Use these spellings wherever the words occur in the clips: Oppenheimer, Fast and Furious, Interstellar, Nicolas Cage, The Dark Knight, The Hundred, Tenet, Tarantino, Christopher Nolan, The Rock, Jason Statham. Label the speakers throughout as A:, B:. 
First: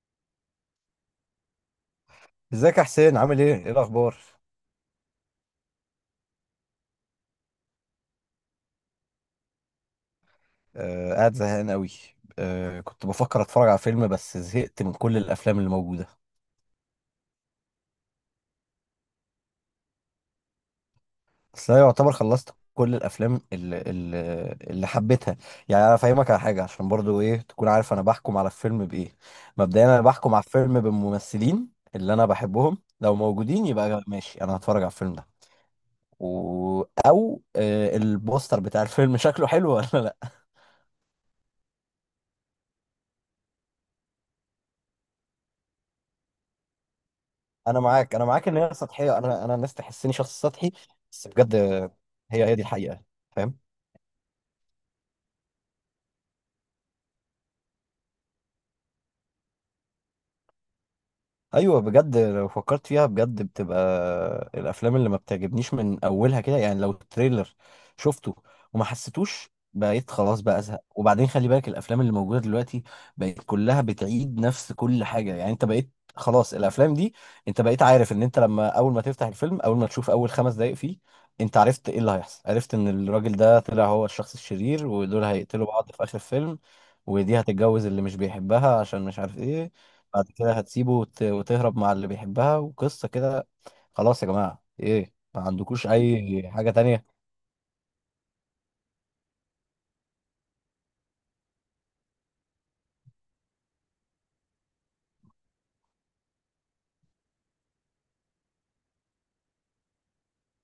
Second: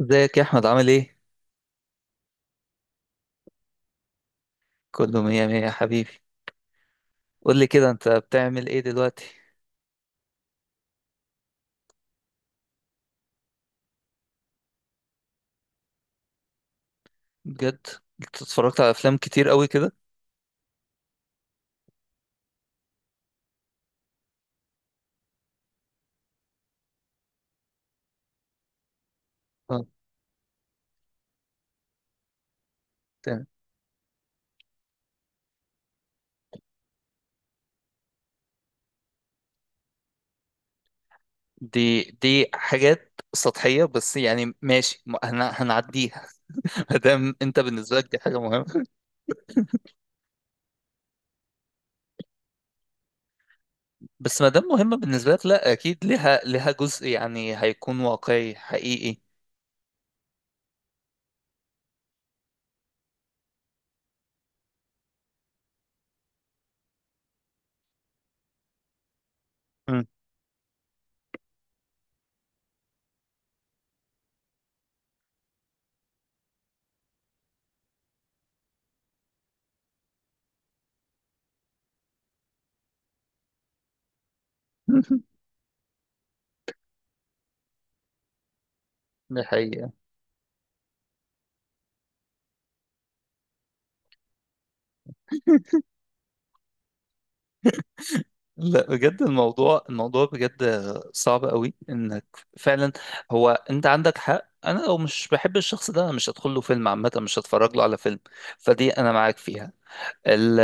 A: ازيك يا احمد عامل ايه؟
B: ازيك يا حسين عامل ايه؟ ايه الأخبار؟
A: كله مية مية يا حبيبي. قول لي كده، انت بتعمل ايه دلوقتي؟
B: آه قاعد زهقان قوي. آه كنت بفكر أتفرج على فيلم بس زهقت من كل الأفلام اللي موجودة.
A: بجد، انت اتفرجت على افلام كتير قوي كده.
B: بس أنا يعتبر خلصت كل الأفلام اللي حبيتها. يعني أنا فاهمك على حاجة عشان برضو ايه تكون عارف أنا بحكم على الفيلم بإيه. مبدئيا
A: اه،
B: أنا بحكم على الفيلم بالممثلين اللي أنا بحبهم لو
A: تمام.
B: موجودين يبقى ماشي أنا هتفرج على الفيلم ده. و... أو البوستر بتاع الفيلم شكله حلو ولا لأ.
A: دي حاجات سطحية، بس يعني ماشي، هنعديها. ما دام انت
B: انا
A: بالنسبة لك
B: معاك
A: دي
B: انا
A: حاجة
B: معاك ان هي
A: مهمة.
B: سطحيه، انا الناس تحسني شخص سطحي بس بجد. هي هي دي الحقيقه، فاهم.
A: بس ما دام مهمة بالنسبة لك، لا اكيد ليها جزء يعني هيكون واقعي حقيقي.
B: ايوه بجد لو فكرت فيها بجد بتبقى الافلام اللي ما بتعجبنيش من اولها كده، يعني لو تريلر شفته وما حسيتوش
A: مم.
B: بقيت خلاص بقى ازهق. وبعدين خلي بالك الافلام اللي موجوده دلوقتي بقت كلها بتعيد نفس كل حاجه. يعني انت بقيت خلاص الافلام دي، انت بقيت عارف ان انت لما اول ما تفتح الفيلم اول ما تشوف اول خمس دقايق فيه انت عرفت ايه اللي هيحصل. عرفت ان الراجل ده طلع هو الشخص الشرير ودول هيقتلوا بعض في اخر الفيلم، ودي هتتجوز اللي مش بيحبها عشان مش عارف
A: دي
B: ايه.
A: حقيقة.
B: بعد كده هتسيبه وتهرب مع اللي بيحبها وقصة كده. خلاص يا جماعة، ايه ما عندكوش اي حاجة تانية؟
A: لا بجد، الموضوع بجد صعب قوي انك فعلا. هو انت عندك حق، انا لو مش بحب الشخص ده انا مش هدخل له فيلم، عامه مش هتفرج له على فيلم. فدي انا معاك فيها. ال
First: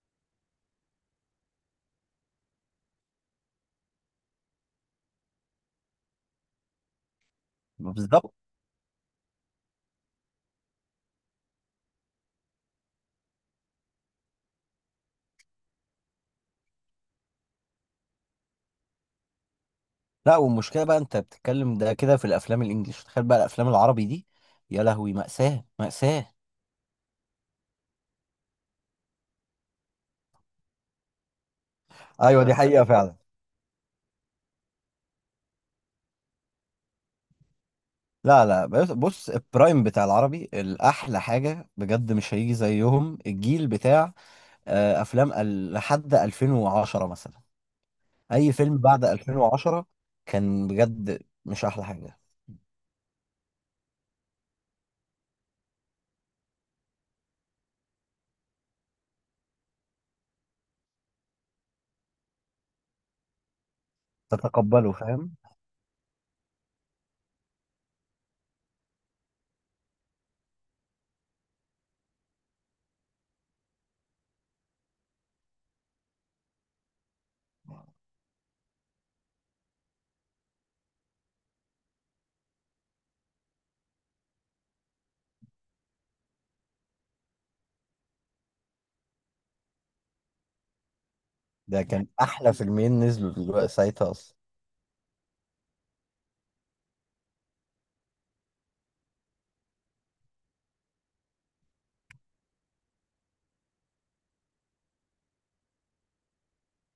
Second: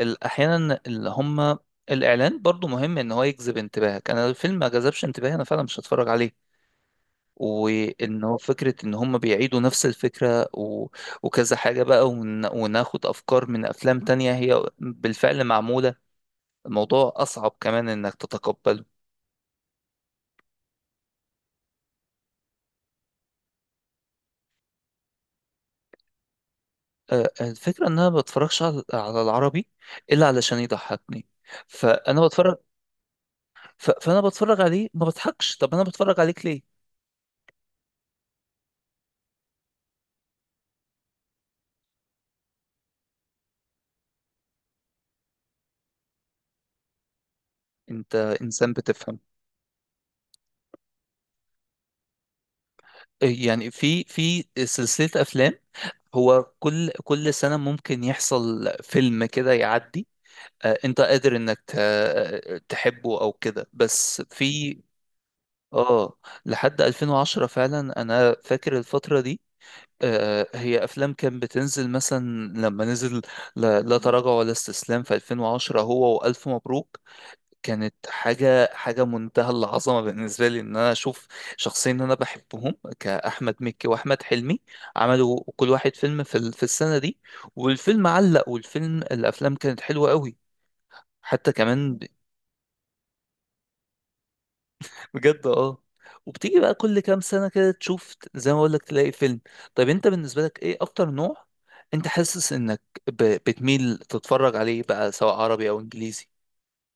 A: ال احيانا اللي هم الاعلان برضو مهم ان هو يجذب انتباهك. انا لو الفيلم ما جذبش انتباهي انا فعلا مش هتفرج عليه. وان
B: بالظبط.
A: هو فكره ان هم بيعيدوا نفس الفكره وكذا حاجه بقى وناخد افكار من افلام تانية هي بالفعل معموله. الموضوع أصعب كمان إنك تتقبله.
B: لا والمشكلة بقى انت بتتكلم ده كده في الافلام الانجليش، تخيل بقى الافلام العربي دي. يا لهوي، مأساة مأساة.
A: الفكرة إن أنا ما بتفرجش على العربي إلا علشان يضحكني. فأنا
B: ايوه دي
A: بتفرج.
B: حقيقة فعلا.
A: فأنا بتفرج عليه ما بضحكش، طب أنا بتفرج عليك ليه؟
B: لا لا، بص البرايم بتاع العربي الاحلى حاجة بجد، مش هيجي زيهم الجيل بتاع افلام لحد 2010 مثلا.
A: أنت
B: اي
A: إنسان
B: فيلم بعد
A: بتفهم.
B: 2010 كان بجد مش احلى حاجة.
A: يعني في سلسلة أفلام. هو كل سنة ممكن يحصل فيلم كده يعدي. أنت قادر إنك ت... آه، تحبه أو كده، بس في
B: تتقبله، فاهم.
A: آه لحد 2010 فعلا أنا فاكر الفترة دي. هي افلام كان بتنزل مثلا لما نزل لا لا تراجع ولا استسلام في 2010 هو والف مبروك. كانت حاجه منتهى العظمه بالنسبه لي ان انا اشوف شخصين انا بحبهم كاحمد مكي واحمد حلمي. عملوا كل واحد فيلم في في السنه دي. والفيلم علق والفيلم الافلام كانت حلوه قوي حتى
B: ده
A: كمان.
B: كان احلى فيلمين نزلوا دلوقتي ساعتها اصلا.
A: بجد اه. وبتيجي بقى كل كام سنة كده تشوف زي ما بقول لك تلاقي فيلم. طيب انت بالنسبة لك ايه اكتر نوع انت حاسس انك بتميل تتفرج عليه بقى، سواء عربي او انجليزي؟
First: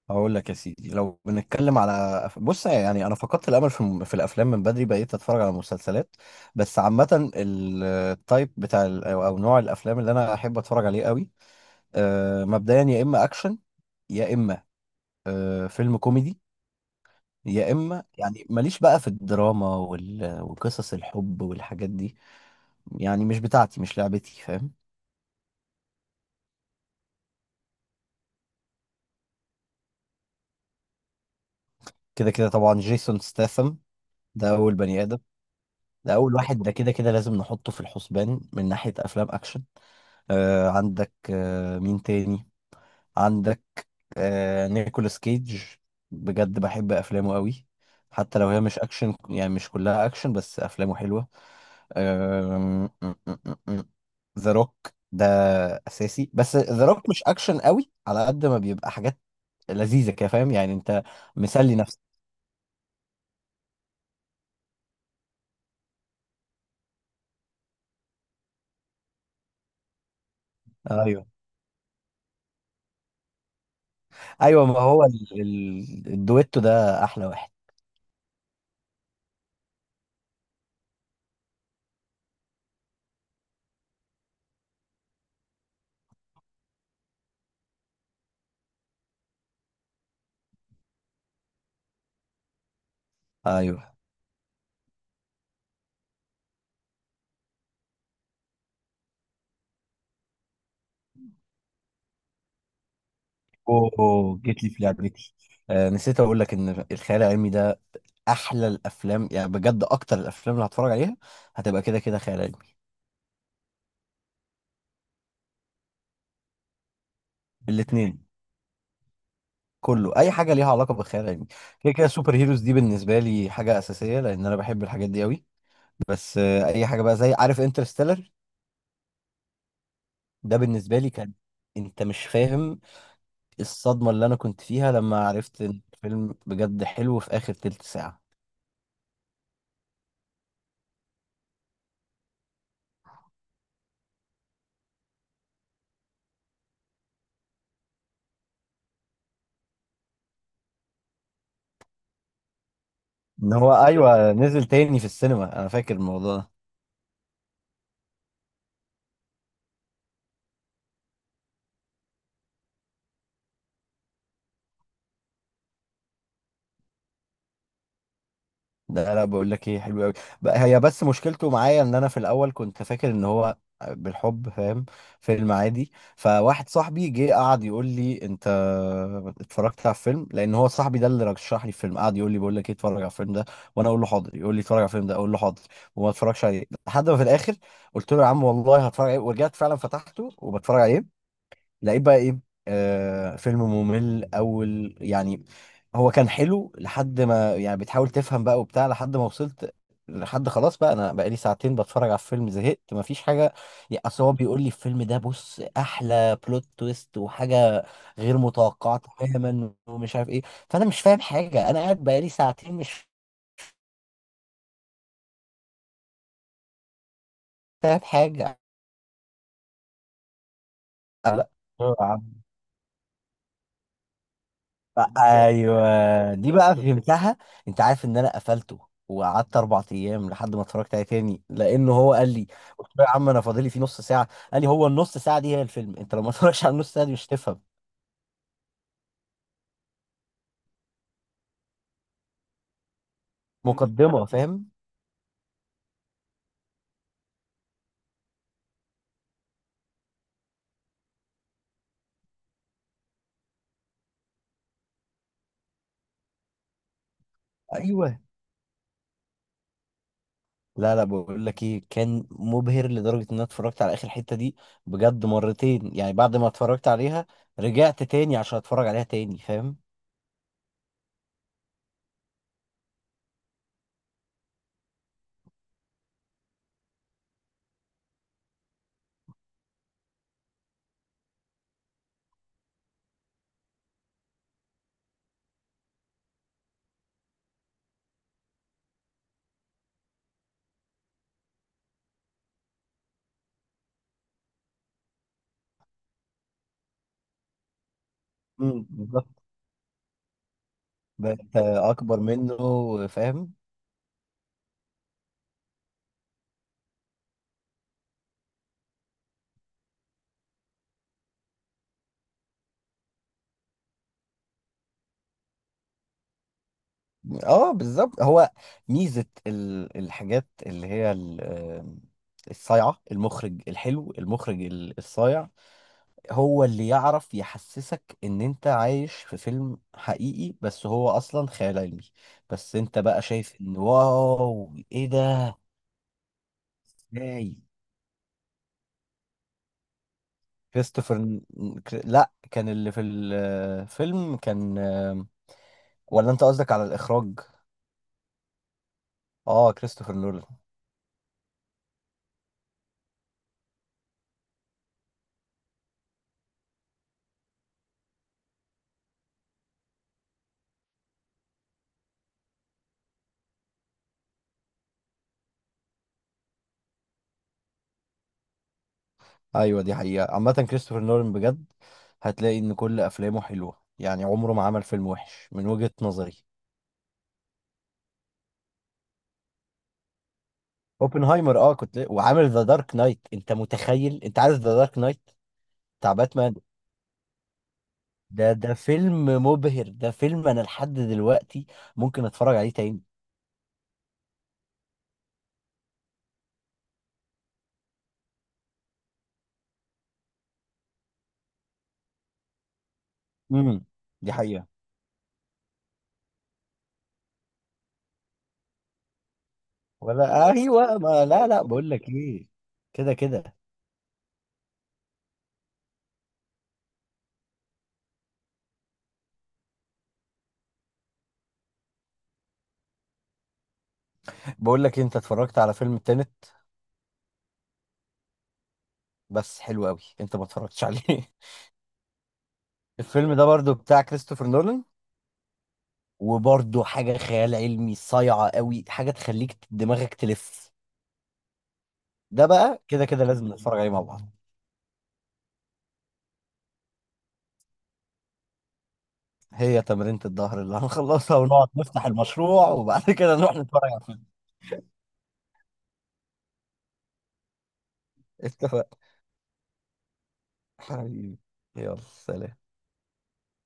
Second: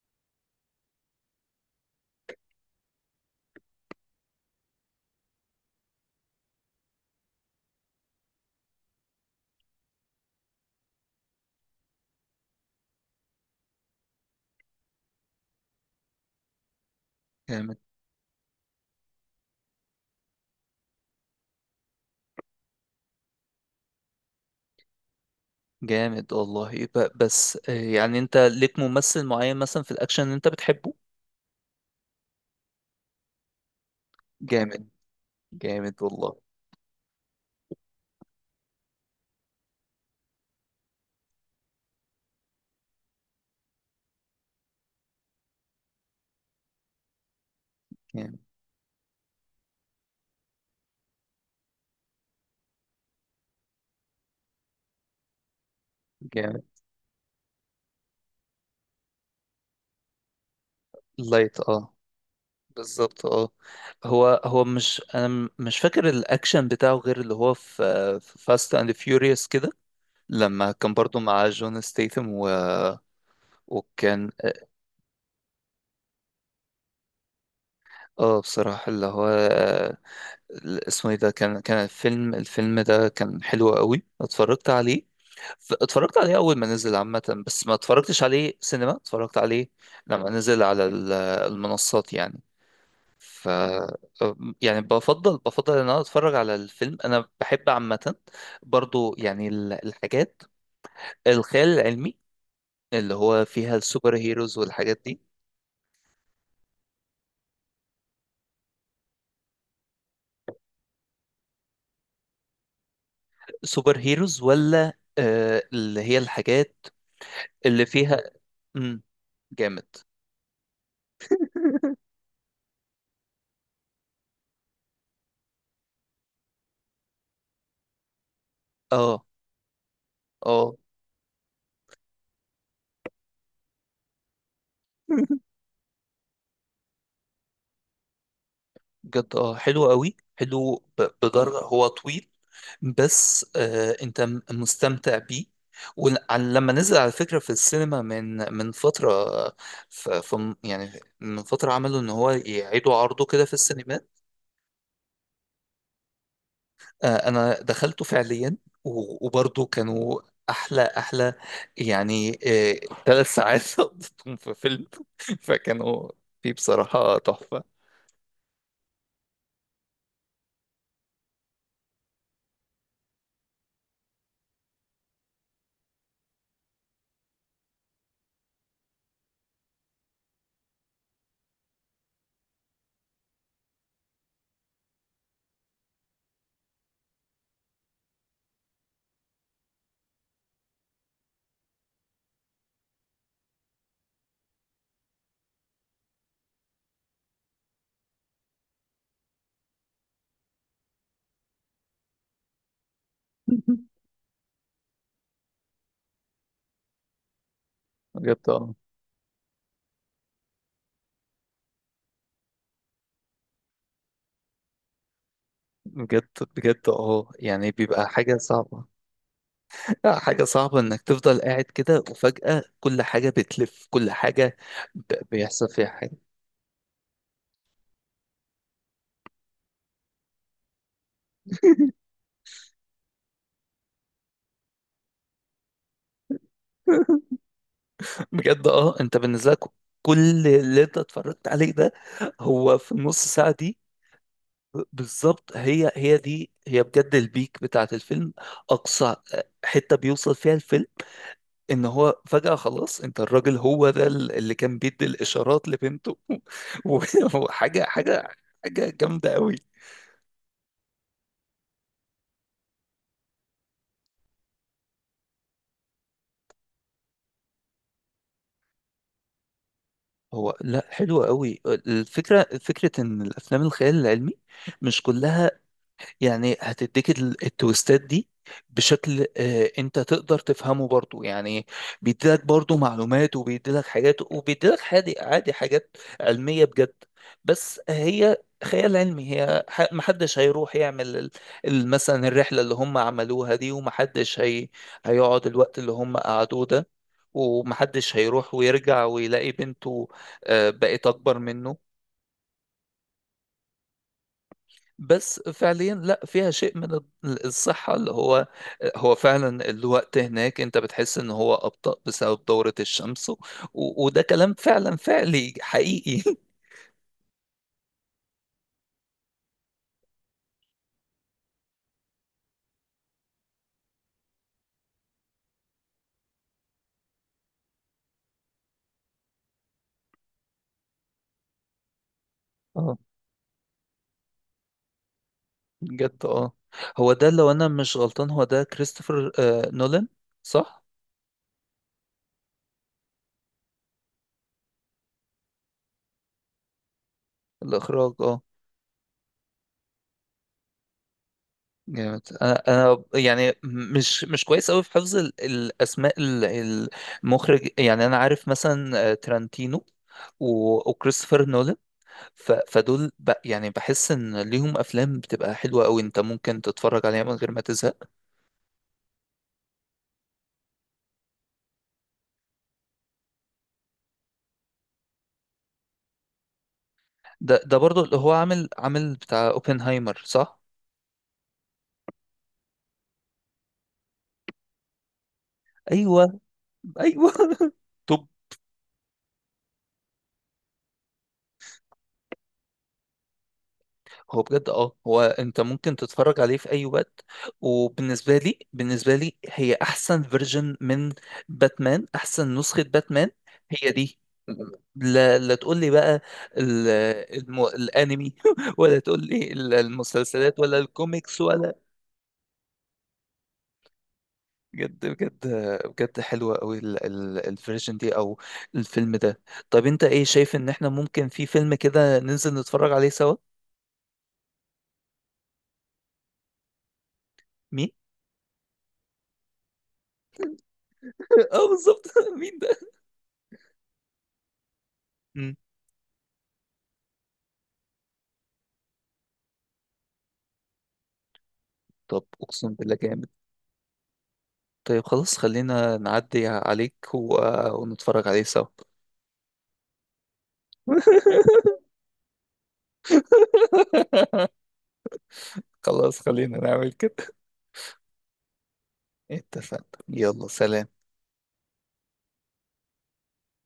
B: هقول لك يا سيدي، لو بنتكلم على بص يعني انا فقدت الامل في في الافلام من بدري، بقيت اتفرج على مسلسلات. بس عامه التايب بتاع ال- او أو نوع الافلام اللي انا احب اتفرج عليه قوي مبدئيا يا اما اكشن، يا اما فيلم كوميدي، يا
A: جامد.
B: اما يعني ماليش بقى في الدراما وقصص الحب والحاجات دي. يعني مش بتاعتي، مش لعبتي، فاهم.
A: جامد والله. بس يعني انت ليك ممثل معين مثلا في الاكشن انت بتحبه؟
B: كده كده طبعا جيسون ستاثم، ده اول
A: جامد.
B: بني ادم.
A: جامد
B: ده أول
A: والله.
B: واحد، ده كده كده لازم نحطه في الحسبان من ناحية أفلام أكشن. عندك مين تاني؟ عندك نيكولاس كيج، بجد بحب أفلامه قوي.
A: جامد.
B: حتى لو هي مش أكشن، يعني مش كلها أكشن بس أفلامه حلوة. ذا روك ده أساسي، بس
A: جامد.
B: ذا روك مش أكشن قوي على قد ما بيبقى حاجات لذيذة كده، فاهم يعني، أنت
A: لايت،
B: مسلي
A: اه.
B: نفسك.
A: بالظبط، اه. هو مش انا، مش فاكر الاكشن بتاعه غير اللي هو في فاست اند فيوريوس كده، لما كان برضو
B: أيوه.
A: مع جون ستيثم وكان
B: أيوه ما هو الدويتو ده أحلى واحد.
A: اه بصراحة اللي هو اسمه ايه ده، كان الفيلم ده كان حلو قوي. اتفرجت عليه. اتفرجت عليه اول ما نزل عامة، بس ما اتفرجتش عليه سينما، اتفرجت عليه لما نزل على المنصات يعني. ف
B: أيوه.
A: يعني بفضل ان انا اتفرج على الفيلم، انا بحب عامة برضو يعني الحاجات الخيال العلمي اللي هو فيها السوبر
B: اوه
A: هيروز
B: جيت لي في
A: والحاجات دي.
B: لعبتي. نسيت اقول لك ان الخيال العلمي ده احلى الافلام، يعني بجد اكتر الافلام اللي هتفرج عليها هتبقى كده كده خيال علمي.
A: سوبر هيروز ولا آه اللي هي الحاجات اللي فيها؟
B: الاثنين.
A: امم. جامد.
B: كله اي حاجه ليها علاقه بالخيال العلمي. كده كده سوبر هيروز دي بالنسبه لي حاجه اساسيه لان انا بحب الحاجات دي قوي. بس اي حاجه بقى زي عارف انترستيلر،
A: اه.
B: ده
A: اه
B: بالنسبه لي كان، انت مش فاهم الصدمه اللي انا كنت فيها لما عرفت ان الفيلم بجد حلو في اخر تلت ساعه.
A: بجد اه، حلو قوي، حلو بدرجة. هو طويل بس آه انت مستمتع بيه. ولما نزل على فكرة في السينما من فترة ف- ف- يعني من فترة عملوا ان هو يعيدوا عرضه كده في
B: ان هو
A: السينما.
B: ايوه نزل تاني في السينما، انا فاكر الموضوع ده.
A: انا دخلته فعليا و- وبرضه كانوا احلى يعني، ثلاث ساعات قضيتهم في فيلم، فكانوا فيه بصراحة تحفة.
B: لا لا بقول لك ايه، حلو قوي. هي بس مشكلته معايا ان انا في الاول كنت فاكر ان هو بالحب، فاهم، فيلم عادي. فواحد صاحبي جه قعد يقول لي انت اتفرجت على الفيلم، لان هو صاحبي ده اللي رشح لي الفيلم، قعد يقول لي بقول لك ايه اتفرج على الفيلم ده، وانا اقول له حاضر، يقول لي اتفرج على الفيلم ده اقول له حاضر. وما اتفرجش عليه لحد ما في الاخر قلت له يا عم والله هتفرج عليه، ورجعت فعلا فتحته وبتفرج عليه. لقيت بقى ايه، فيلم ممل اول يعني. هو كان حلو لحد ما، يعني بتحاول تفهم بقى وبتاع، لحد ما وصلت لحد خلاص بقى انا بقالي ساعتين بتفرج على الفيلم زهقت مفيش حاجه. يعني اصل هو بيقول لي الفيلم ده بص احلى بلوت تويست وحاجه غير
A: بجد اه.
B: متوقعه تماما ومش عارف ايه. فانا مش فاهم حاجه، انا قاعد بقالي ساعتين مش
A: بجد. بجد اه، يعني
B: فاهم
A: بيبقى حاجة
B: حاجه.
A: صعبة. حاجة صعبة انك تفضل
B: لا.
A: قاعد كده وفجأة كل حاجة بتلف، كل حاجة ب- بيحصل فيها حاجة.
B: ايوه دي بقى فهمتها. انت عارف ان انا قفلته وقعدت اربع ايام لحد ما اتفرجت عليه تاني، لانه هو قال لي، قلت له يا عم انا فاضلي فيه نص ساعه، قال لي هو النص ساعه دي هي الفيلم، انت لو ما اتفرجتش على النص ساعه دي مش هتفهم.
A: بجد اه، انت بالنسبة لك كل اللي انت اتفرجت عليه ده هو في النص ساعة دي.
B: مقدمه، فاهم.
A: بالظبط، هي دي بجد البيك بتاعت الفيلم. اقصى حتة بيوصل فيها الفيلم، ان هو فجأة خلاص انت الراجل هو ده اللي كان بيدي الاشارات لبنته وحاجة
B: ايوه.
A: حاجة حاجة جامدة قوي.
B: لا لا بقول لك ايه، كان مبهر لدرجه ان انا اتفرجت على اخر حته دي بجد مرتين، يعني بعد ما اتفرجت عليها رجعت تاني عشان اتفرج عليها تاني، فاهم.
A: هو لا، حلو قوي الفكرة، فكرة ان الافلام الخيال العلمي مش كلها يعني هتديك التويستات دي بشكل انت تقدر تفهمه برضو يعني. بيديلك برضو معلومات وبيديلك حاجات وبيديلك حادي عادي حاجات علمية بجد. بس هي خيال علمي، هي محدش هيروح يعمل مثلا الرحلة اللي هم عملوها دي، ومحدش هي هيقعد الوقت اللي هم قعدوه ده، ومحدش هيروح
B: امم،
A: ويرجع
B: بالظبط.
A: ويلاقي بنته بقت أكبر
B: بقيت
A: منه.
B: اكبر منه، فاهم.
A: بس فعليا لا، فيها شيء من الصحة. اللي هو هو فعلا الوقت هناك انت بتحس ان هو أبطأ بسبب دورة الشمس وده كلام فعلا فعلي حقيقي.
B: اه بالظبط. هو ميزة الحاجات اللي هي الصايعة، المخرج الحلو، المخرج الصايع هو اللي يعرف يحسسك ان انت عايش في فيلم حقيقي بس هو اصلا خيال علمي. بس
A: اه
B: انت بقى شايف ان واو ايه ده.
A: بجد اه، هو ده لو
B: ازاي؟
A: انا مش غلطان هو ده كريستوفر آه نولان، صح؟
B: كريستوفر لا كان اللي في الفيلم كان ولا انت قصدك على الاخراج؟
A: الاخراج اه.
B: اه، كريستوفر نولان.
A: جامد. انا يعني مش كويس قوي في حفظ الاسماء المخرج يعني. انا عارف مثلا ترانتينو وكريستوفر نولان. فدول يعني بحس ان ليهم افلام بتبقى حلوه قوي، انت ممكن تتفرج عليها من غير ما تزهق.
B: ايوه دي حقيقة. عامة كريستوفر نولان بجد هتلاقي ان كل افلامه حلوة، يعني عمره ما عمل فيلم وحش من وجهة نظري.
A: ده برضو اللي هو عامل، عامل بتاع اوبنهايمر، صح؟
B: اوبنهايمر، اه كنت، وعامل ذا دارك نايت. انت متخيل؟ انت عارف ذا دارك نايت بتاع
A: ايوه.
B: باتمان؟
A: ايوه. طب،
B: ده فيلم مبهر، ده فيلم انا لحد دلوقتي ممكن اتفرج عليه تاني.
A: هو بجد اه، هو انت ممكن تتفرج عليه في اي وقت. وبالنسبه لي هي احسن فيرجن من باتمان، احسن نسخه باتمان
B: امم.
A: هي دي.
B: دي حقيقة.
A: لا لا، تقول لي بقى ال- الانمي ولا تقول لي
B: ولا
A: المسلسلات، ولا
B: ايوه ما
A: الكوميكس،
B: لا لا
A: ولا
B: بقول لك ايه، كده كده.
A: بجد بجد. بجد حلوة قوي الفيرجن دي او الفيلم ده. طب انت ايه شايف ان احنا ممكن في فيلم كده ننزل نتفرج عليه سوا؟
B: بقول لك إيه، انت اتفرجت على فيلم تينت؟
A: مين؟
B: بس حلو قوي انت ما اتفرجتش عليه
A: اه بالظبط، مين ده؟
B: الفيلم ده برضو بتاع كريستوفر نولان،
A: مم.
B: وبرضه حاجة خيال علمي صايعة قوي، حاجة تخليك دماغك تلف.
A: طب
B: ده
A: اقسم
B: بقى
A: بالله،
B: كده كده
A: جامد.
B: لازم نتفرج عليه مع بعض.
A: طيب خلاص، خلينا نعدي عليك ونتفرج عليه سوا.
B: هي تمرينة الظهر اللي هنخلصها ونقعد نفتح المشروع وبعد كده نروح نتفرج على الفيلم.
A: خلاص خلينا نعمل كده.
B: اتفق.
A: اتفقنا، يلا سلام.
B: حبيبي، يلا سلام.